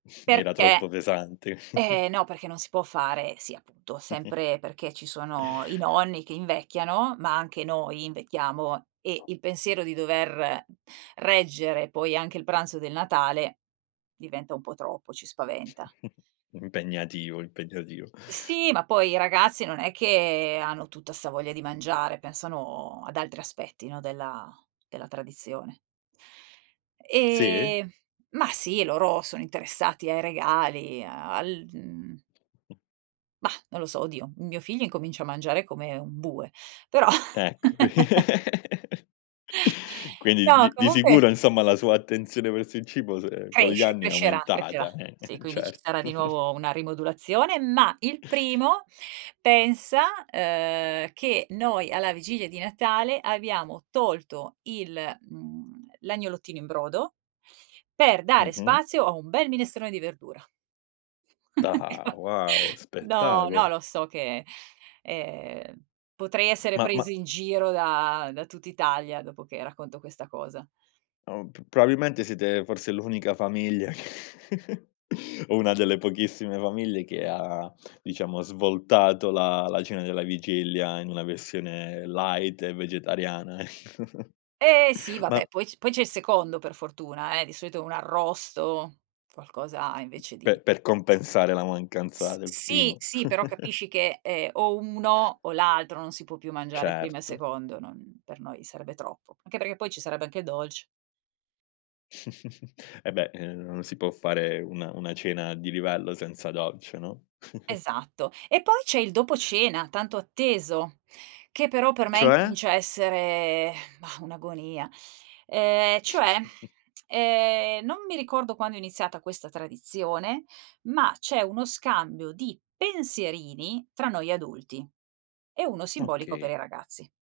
Era Perché troppo pesante. eh no, perché non si può fare. Sì, appunto, sempre perché ci sono i nonni che invecchiano, ma anche noi invecchiamo e il pensiero di dover reggere poi anche il pranzo del Natale, diventa un po' troppo, ci spaventa. Impegnativo, impegnativo. Sì, ma poi i ragazzi non è che hanno tutta 'sta voglia di mangiare, pensano ad altri aspetti, no, della della tradizione. Sì? E ma sì, loro sono interessati ai regali, al mhmm Mah, non lo so, oddio, mio figlio incomincia a mangiare come un bue, però. Ecco qui quindi No, di di comunque sicuro, insomma, la sua attenzione verso il cibo se con gli cresce, anni è crescerà, crescerà. aumentata, eh, Sì, quindi ci certo. sarà di nuovo una rimodulazione, ma il primo pensa, uhm, che noi alla vigilia di Natale abbiamo tolto il mhmm, l'agnolottino in brodo, per dare Mh-mh. spazio a un bel minestrone di verdura. mi Ah, fa wow no, no, spettacolo! lo so che, ehm, potrei essere Ma preso ma in giro da da tutt'Italia dopo che racconto questa cosa. Oh, p probabilmente siete forse l'unica famiglia o una delle pochissime famiglie che ha, diciamo, svoltato la la cena della vigilia in una versione light e vegetariana ecco. Eh sì vabbè Ma poi c poi c'è il secondo per fortuna, eh, di solito un arrosto, qualcosa M invece per di di per s compensare la mancanza S del sì primo. sì però capisci che, ehm, o uno o l'altro non si può più mangiare primo e Certo. secondo, non per noi sarebbe troppo. Anche perché poi ci sarebbe anche dolce. E beh, ehm, non si può fare una una cena di livello senza dolce, no? Esatto. E poi c'è il dopo cena, tanto atteso, che però per me Cioè? incomincia a essere, mah, un'agonia. Ehm, cioè, ehm, non mi ricordo quando è iniziata questa tradizione, ma c'è uno scambio di pensierini tra noi adulti e uno simbolico per Okay. i ragazzi.